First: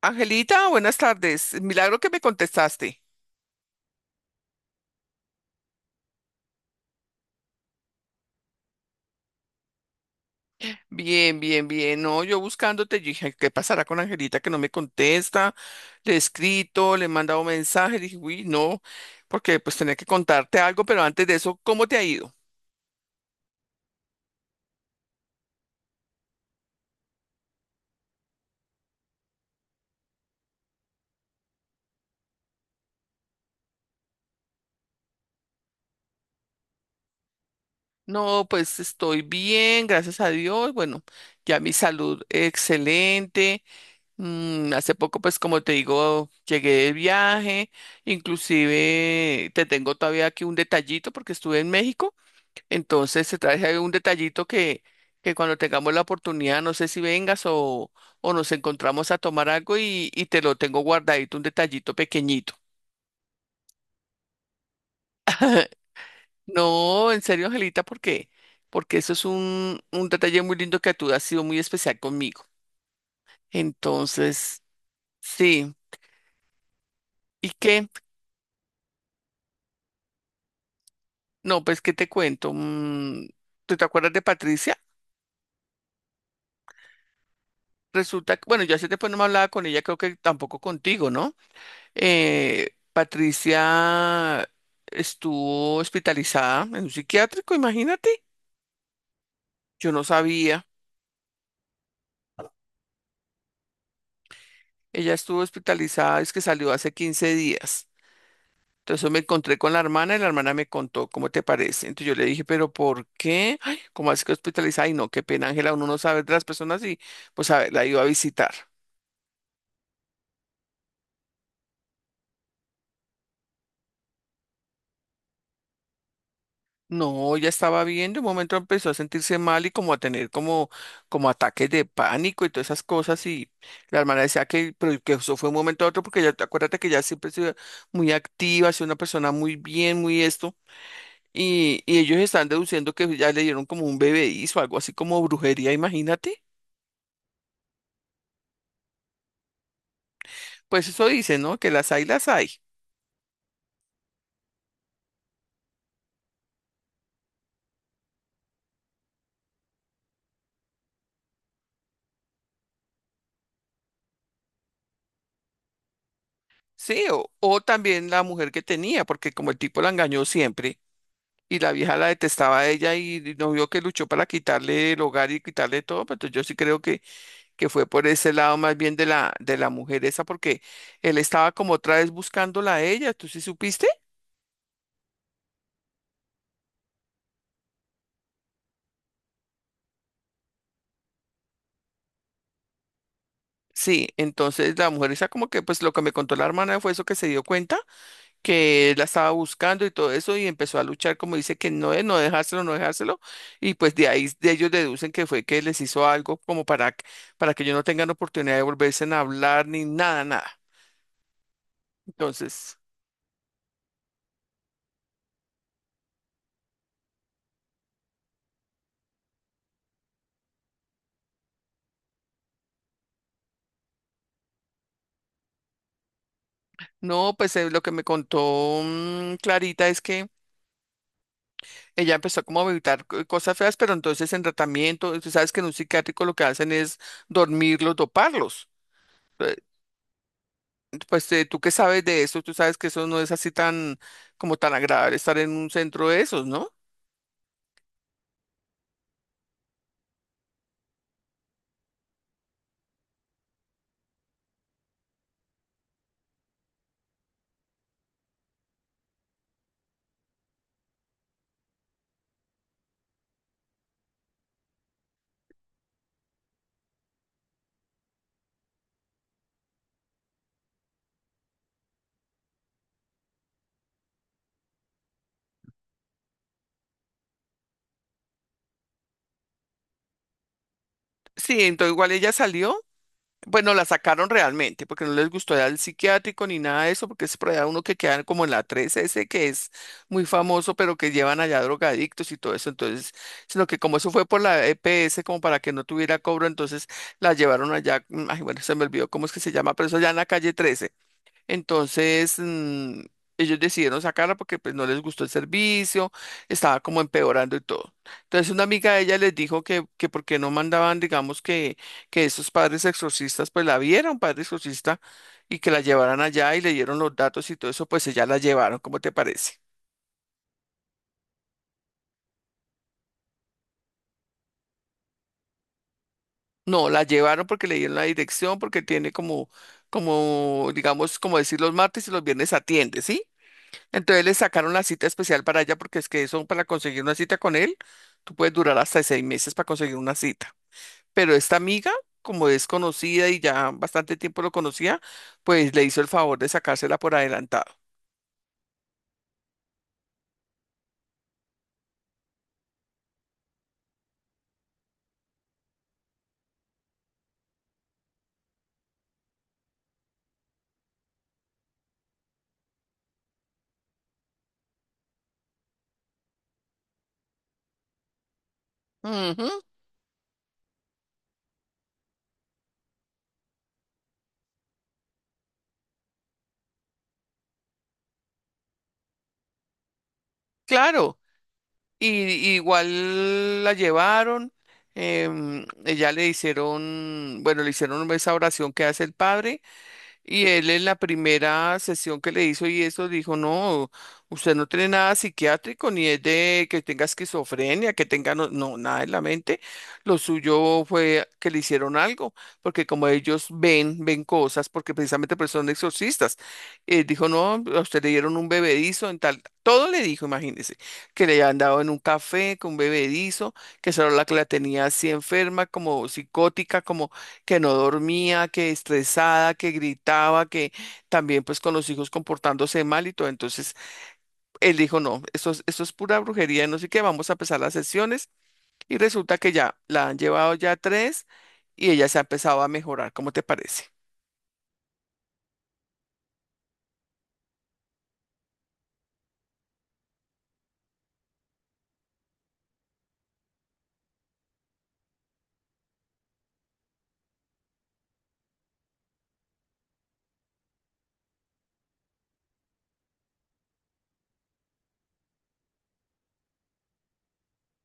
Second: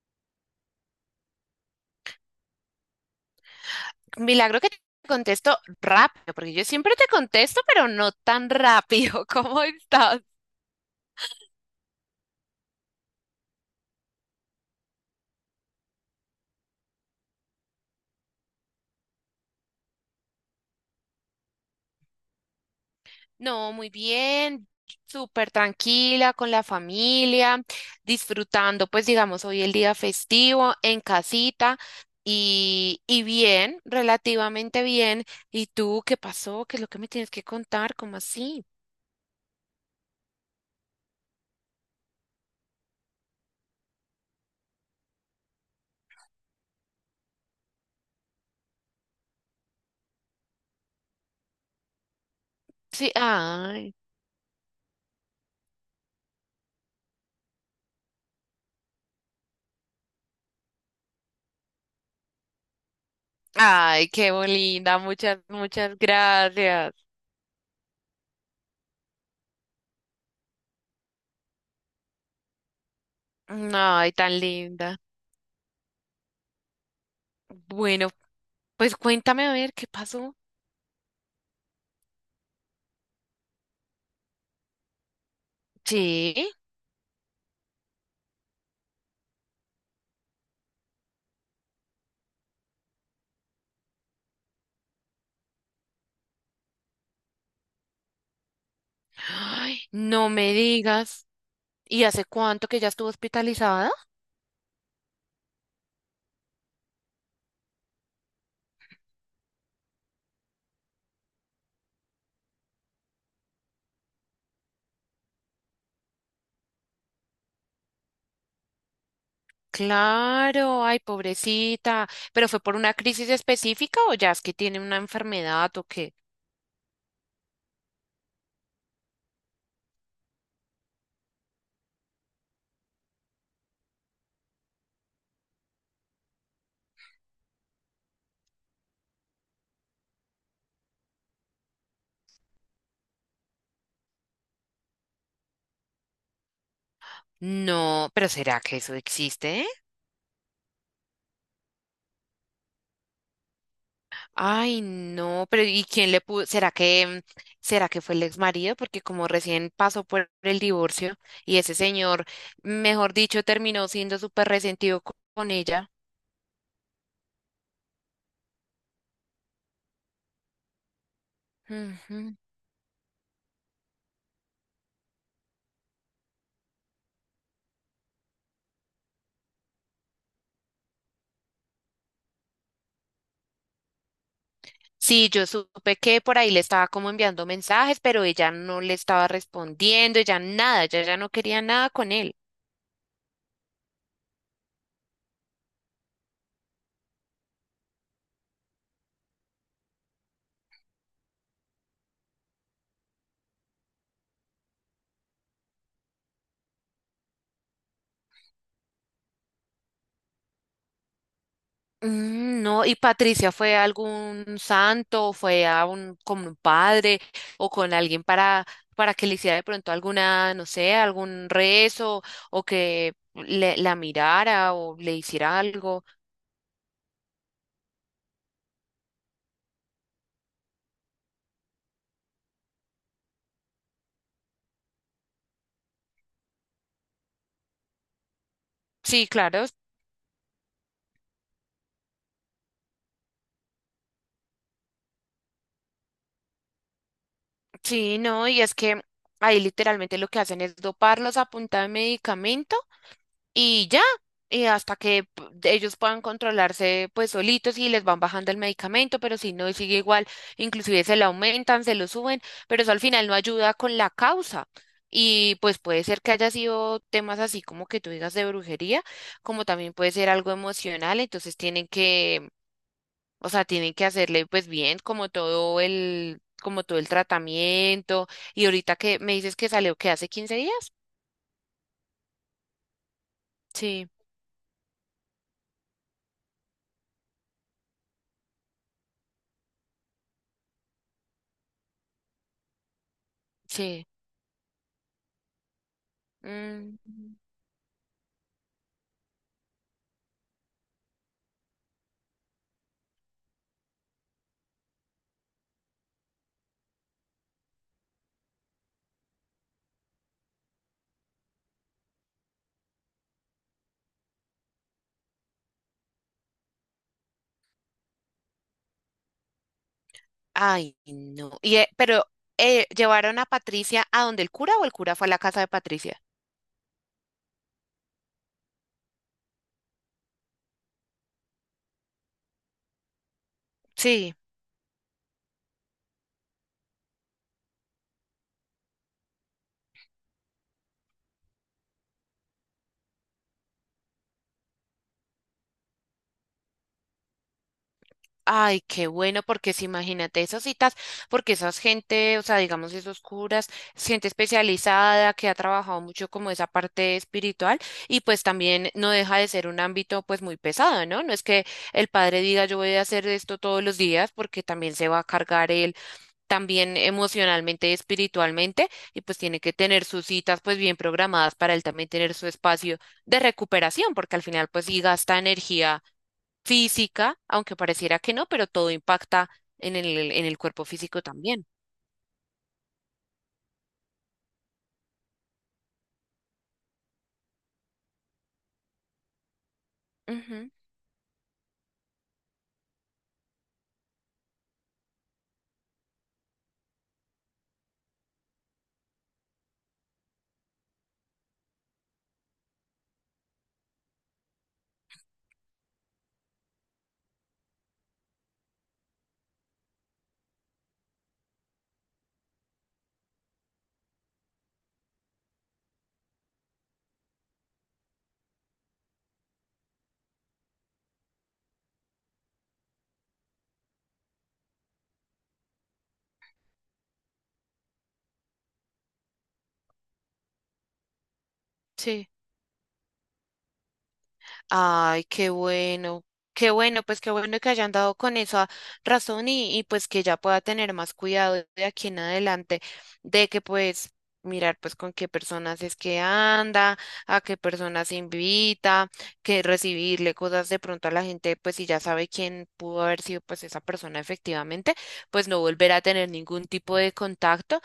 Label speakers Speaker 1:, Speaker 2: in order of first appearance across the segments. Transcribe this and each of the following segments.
Speaker 1: Angelita, buenas tardes. Milagro que me contestaste.
Speaker 2: Milagro que te contesto rápido, porque yo siempre te contesto, pero no tan rápido. ¿Cómo estás?
Speaker 1: Bien, bien, bien. No, yo buscándote, yo dije, ¿qué pasará con Angelita que no me contesta? Le he escrito, le he mandado mensaje, dije, uy, no, porque pues tenía que contarte algo, pero antes de eso, ¿cómo te ha ido?
Speaker 2: No, muy bien, súper tranquila con la familia, disfrutando, pues digamos, hoy el día festivo en casita y bien, relativamente bien. ¿Y tú qué pasó? ¿Qué es lo que me tienes que contar? ¿Cómo
Speaker 1: No,
Speaker 2: así?
Speaker 1: pues estoy bien, gracias a Dios. Bueno, ya mi salud excelente. Hace poco, pues como te digo, llegué de viaje. Inclusive te tengo todavía aquí un detallito porque estuve en México.
Speaker 2: Sí,
Speaker 1: Entonces se trae un
Speaker 2: ay,
Speaker 1: detallito que cuando tengamos la oportunidad, no sé si vengas o nos encontramos a tomar algo y te lo tengo guardadito, un detallito pequeñito.
Speaker 2: ay, qué linda, muchas gracias.
Speaker 1: No, en serio, Angelita, porque eso es un detalle muy lindo que tú has sido muy especial conmigo.
Speaker 2: Ay, tan
Speaker 1: Entonces,
Speaker 2: linda.
Speaker 1: sí. ¿Y qué?
Speaker 2: Bueno, pues cuéntame a ver qué pasó.
Speaker 1: No, pues, ¿qué te cuento? ¿Tú te acuerdas de Patricia?
Speaker 2: Sí.
Speaker 1: Resulta que, bueno, yo hace tiempo no me hablaba con ella, creo que tampoco contigo, ¿no? Patricia estuvo hospitalizada en un psiquiátrico, imagínate.
Speaker 2: Ay,
Speaker 1: Yo no
Speaker 2: no me
Speaker 1: sabía.
Speaker 2: digas. ¿Y hace cuánto que ya estuvo hospitalizada?
Speaker 1: Ella estuvo hospitalizada, es que salió hace 15 días. Entonces me encontré con la hermana y la hermana me contó, ¿cómo te parece? Entonces yo le dije, ¿pero por qué? Ay, ¿cómo así que hospitalizada? Y no, qué pena, Ángela, uno no sabe de las personas y pues a ver, la iba a visitar.
Speaker 2: Claro, ay, pobrecita. ¿Pero fue por una crisis específica o ya es que tiene una enfermedad o qué?
Speaker 1: No, ya estaba bien, de un momento empezó a sentirse mal y como a tener como ataques de pánico y todas esas cosas y la hermana decía que, pero que eso fue un momento a otro porque ya, acuérdate que ya siempre se muy activa, es una persona muy bien, muy esto y ellos están deduciendo que ya le dieron como un bebedizo, algo así como brujería, imagínate.
Speaker 2: No, pero ¿será que eso existe?
Speaker 1: Pues eso dicen, ¿no? Que las hay, las hay.
Speaker 2: Ay, no, pero ¿y quién le pudo? ¿Será que será que fue el ex marido? Porque como recién pasó por el divorcio y ese señor, mejor dicho, terminó siendo súper resentido con ella.
Speaker 1: Sí, o también la mujer que tenía, porque como el tipo la engañó siempre. Y la vieja la
Speaker 2: Ujú.
Speaker 1: detestaba a ella y no vio que luchó para quitarle el hogar y quitarle todo, pero entonces yo sí creo que fue por ese lado más bien de la mujer esa, porque él estaba como otra vez buscándola a ella, ¿tú sí supiste?
Speaker 2: Sí, yo supe que por ahí le estaba como enviando mensajes, pero ella no le estaba respondiendo, ella nada, ella ya no quería nada con él.
Speaker 1: Sí, entonces la mujer esa como que pues lo que me contó la hermana fue eso que se dio cuenta, que él la estaba buscando y todo eso y empezó a luchar como dice que no, no dejárselo, no dejárselo y pues de ahí de ellos deducen que fue que les hizo algo como para, para que ellos no tengan oportunidad de volverse a hablar ni nada, nada.
Speaker 2: Mm,
Speaker 1: Entonces...
Speaker 2: no, y Patricia fue a algún santo, fue a un con un padre o con alguien para que le hiciera de pronto alguna, no sé, algún rezo o que le, la mirara o le hiciera algo.
Speaker 1: No, pues lo que me contó Clarita es que ella empezó como a evitar cosas feas, pero entonces en tratamiento, tú sabes que en un psiquiátrico lo que hacen es dormirlos, doparlos.
Speaker 2: Sí,
Speaker 1: Eh,
Speaker 2: claro,
Speaker 1: Pues tú qué sabes de eso, tú sabes que eso no es así tan como tan agradable estar en un centro de esos, ¿no?
Speaker 2: sí, no, y es que ahí literalmente lo que hacen es doparlos a punta de medicamento. Y ya, y hasta que ellos puedan controlarse pues solitos y les van bajando el medicamento, pero si no, sigue igual, inclusive se lo aumentan, se lo suben, pero eso al final no ayuda con la causa. Y pues puede ser que haya sido temas así como que tú digas de brujería, como también puede ser algo emocional, entonces tienen que, o sea, tienen que hacerle pues bien como todo el tratamiento. Y ahorita que me dices que salió que hace 15 días.
Speaker 1: Sí, entonces igual ella salió. Bueno, la
Speaker 2: Sí,
Speaker 1: sacaron realmente porque no les gustó ir al psiquiátrico ni nada de eso, porque es por allá uno que quedan como en la 3S, que es muy famoso, pero que llevan allá drogadictos y todo eso. Entonces, sino que como
Speaker 2: sí.
Speaker 1: eso fue por la EPS, como para que no tuviera cobro, entonces
Speaker 2: Mm.
Speaker 1: la llevaron allá. Ay, bueno, se me olvidó cómo es que se llama, pero eso allá en la calle 13. Entonces, ellos decidieron sacarla porque pues no les gustó el servicio, estaba como empeorando y todo. Entonces, una amiga de ella les dijo que por qué no mandaban, digamos, que esos padres exorcistas, pues la viera un padre exorcista y que la llevaran allá y le dieron los datos y todo eso, pues ella la llevaron, ¿cómo te parece?
Speaker 2: Ay, no. Y, pero ¿llevaron a Patricia a donde el cura o el cura fue a la casa de Patricia?
Speaker 1: No, la llevaron porque le dieron la dirección, porque tiene como, digamos, como decir los martes y los viernes atiende, ¿sí? Entonces le
Speaker 2: Sí.
Speaker 1: sacaron la cita especial para ella porque es que eso para conseguir una cita con él, tú puedes durar hasta 6 meses para conseguir una cita. Pero esta amiga, como es conocida y ya bastante tiempo lo conocía, pues le hizo el favor de sacársela por adelantado.
Speaker 2: Ay, qué bueno, porque si imagínate esas citas, porque esas gente, o sea, digamos esos curas, es gente especializada que ha trabajado mucho como esa parte espiritual y pues también no deja de ser un ámbito pues muy pesado, ¿no? No es que el padre diga yo voy a hacer esto todos los días porque también se va a cargar él también emocionalmente y espiritualmente, y pues
Speaker 1: Ujú,
Speaker 2: tiene que tener sus citas pues bien programadas para él también tener su espacio de recuperación, porque al final pues sí gasta energía física, aunque pareciera que no, pero todo impacta en el cuerpo
Speaker 1: claro.
Speaker 2: físico también.
Speaker 1: Y igual la llevaron, ella le hicieron, bueno, le hicieron esa oración que hace el padre. Y él
Speaker 2: Ujú.
Speaker 1: en la primera sesión que le hizo y eso dijo, no, usted no tiene nada psiquiátrico, ni es de que tenga esquizofrenia, que tenga, no, no, nada en la mente. Lo suyo fue que le hicieron algo, porque como ellos ven, ven cosas, porque precisamente pues son exorcistas. Dijo, no, a usted le dieron un bebedizo en tal, todo le dijo, imagínese, que le habían dado en un café con un bebedizo, que esa era la que la tenía así enferma, como psicótica, como que no dormía, que estresada, que gritaba, que también pues con los hijos comportándose mal y todo. Entonces él dijo, no, esto es pura brujería, no sé qué, vamos a empezar las sesiones y resulta que ya la han llevado ya tres y ella se ha
Speaker 2: Sí.
Speaker 1: empezado a mejorar. ¿Cómo te parece?
Speaker 2: Ay, qué bueno, pues qué bueno que hayan dado con esa razón y pues que ya pueda tener más cuidado de aquí en adelante, de que pues mirar pues con qué personas es que anda, a qué personas invita, que recibirle cosas de pronto a la gente, pues si ya sabe quién pudo haber sido pues esa persona efectivamente, pues no volver a tener ningún tipo de contacto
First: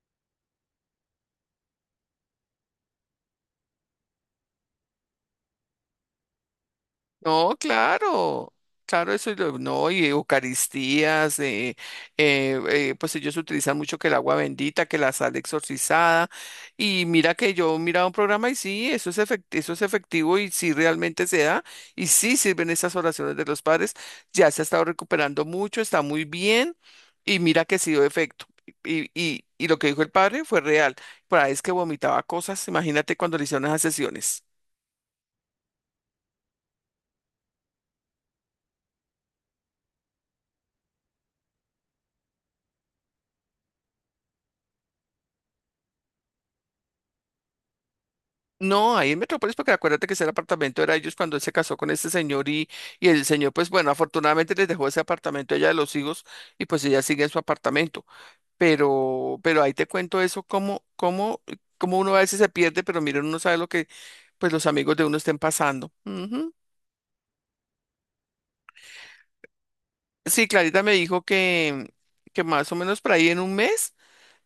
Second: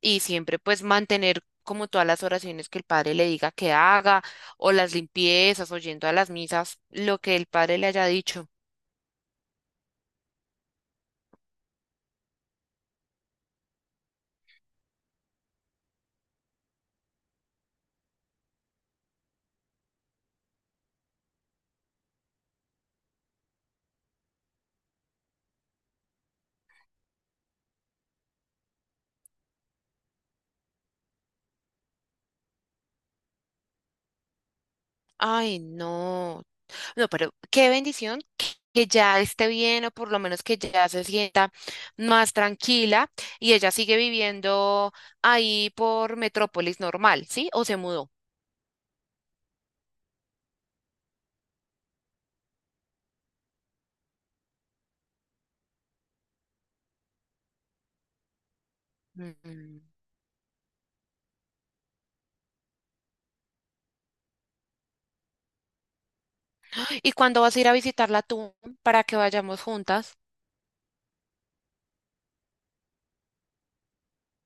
Speaker 2: y siempre pues mantener como todas las oraciones que el padre le diga que haga o las limpiezas, o yendo a las misas, lo que el
Speaker 1: No,
Speaker 2: padre le haya dicho.
Speaker 1: claro, claro, eso es no, y Eucaristías, pues ellos utilizan mucho que el agua bendita, que la sal exorcizada, y mira que yo miraba un programa y sí, eso es efectivo y sí realmente se da, y sí sirven esas oraciones de los padres, ya se ha estado recuperando mucho, está muy bien, y mira que sí dio efecto. Y lo que dijo el padre fue real, por ahí es que vomitaba cosas, imagínate cuando le hicieron esas sesiones.
Speaker 2: Ay, no. No, pero qué bendición que ya esté bien o por lo menos que ya se sienta más tranquila y ella sigue viviendo ahí por Metrópolis normal, ¿sí? ¿O se mudó?
Speaker 1: No, ahí en Metrópolis, porque acuérdate que ese apartamento era de ellos cuando él se casó con este señor y el señor, pues bueno, afortunadamente les dejó ese apartamento a ella de los hijos y pues ella sigue en su apartamento. Pero ahí
Speaker 2: Mm.
Speaker 1: te cuento eso, cómo uno a veces se pierde, pero mira, uno no sabe lo que pues los amigos de uno estén pasando. Ujú.
Speaker 2: ¿Y cuándo vas a ir a visitarla tú para que vayamos juntas?
Speaker 1: Sí, Clarita me dijo que más o menos por ahí en un mes.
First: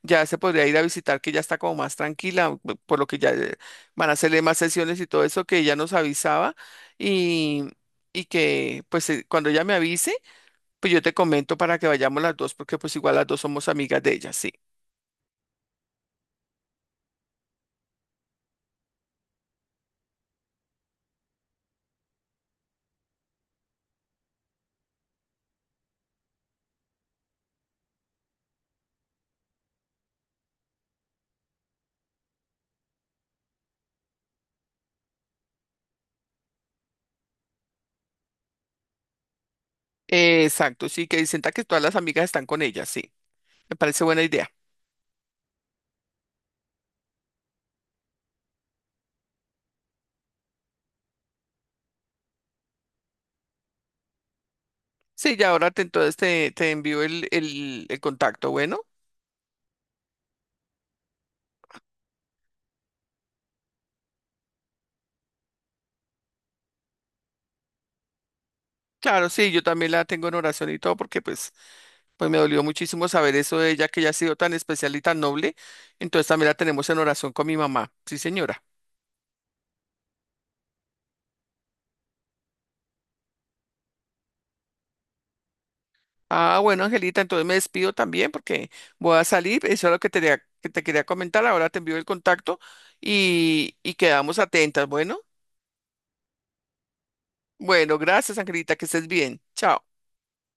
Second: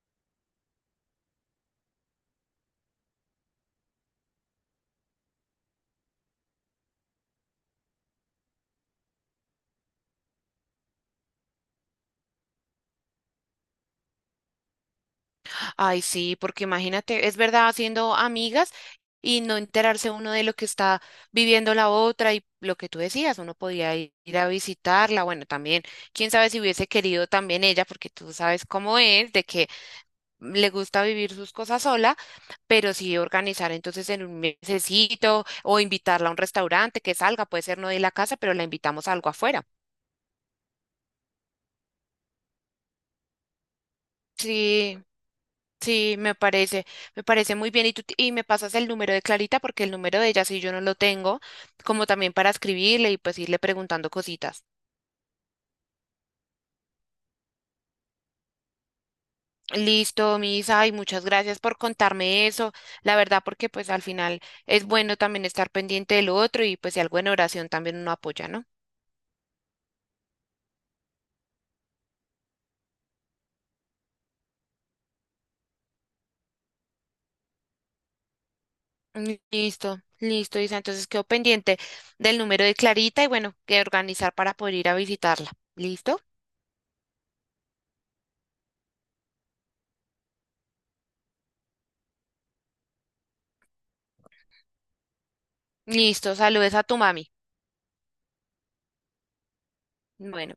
Speaker 1: Ya se podría ir a visitar, que ya está como más tranquila, por lo que ya van a hacerle más sesiones y todo eso que ella nos avisaba y, y que pues cuando ella me avise, pues yo te comento para que vayamos las dos, porque pues igual las dos somos amigas de ella, sí.
Speaker 2: Ay, sí, porque imagínate, es verdad, haciendo amigas y no enterarse uno de lo que está viviendo la otra y lo que tú decías, uno podía ir a visitarla, bueno, también, quién sabe si hubiese querido también ella, porque tú sabes cómo es, de que le gusta vivir sus cosas sola, pero sí organizar entonces en un mesecito o invitarla a un restaurante que salga, puede ser no de la casa, pero la invitamos a algo afuera.
Speaker 1: Exacto, sí, que sienta que todas las amigas están con ella, sí. Me parece buena idea.
Speaker 2: Sí. Sí, me parece muy bien. Y tú, y me pasas el número de Clarita porque el número de ella sí yo no lo tengo, como también para escribirle y pues irle preguntando cositas.
Speaker 1: Sí, ya ahora entonces te envío el contacto, bueno.
Speaker 2: Listo, Misa, y muchas gracias por contarme eso. La verdad, porque pues al final es bueno también estar pendiente de lo otro y pues si algo en oración también uno apoya, ¿no?
Speaker 1: Claro, sí, yo también la tengo en oración y todo porque pues me dolió muchísimo saber eso de ella, que ella ha sido tan especial y tan noble. Entonces también la tenemos en oración con mi mamá. Sí, señora.
Speaker 2: Listo, listo, Isa. Entonces quedo pendiente del número de Clarita y bueno, que organizar para poder ir a visitarla. ¿Listo?
Speaker 1: Ah, bueno, Angelita, entonces me despido también porque voy a salir. Eso es lo que te quería comentar. Ahora te envío el contacto y quedamos atentas. Bueno,
Speaker 2: Listo, saludes a tu mami.
Speaker 1: bueno, gracias, Angelita, que estés bien. Chao.
Speaker 2: Bueno.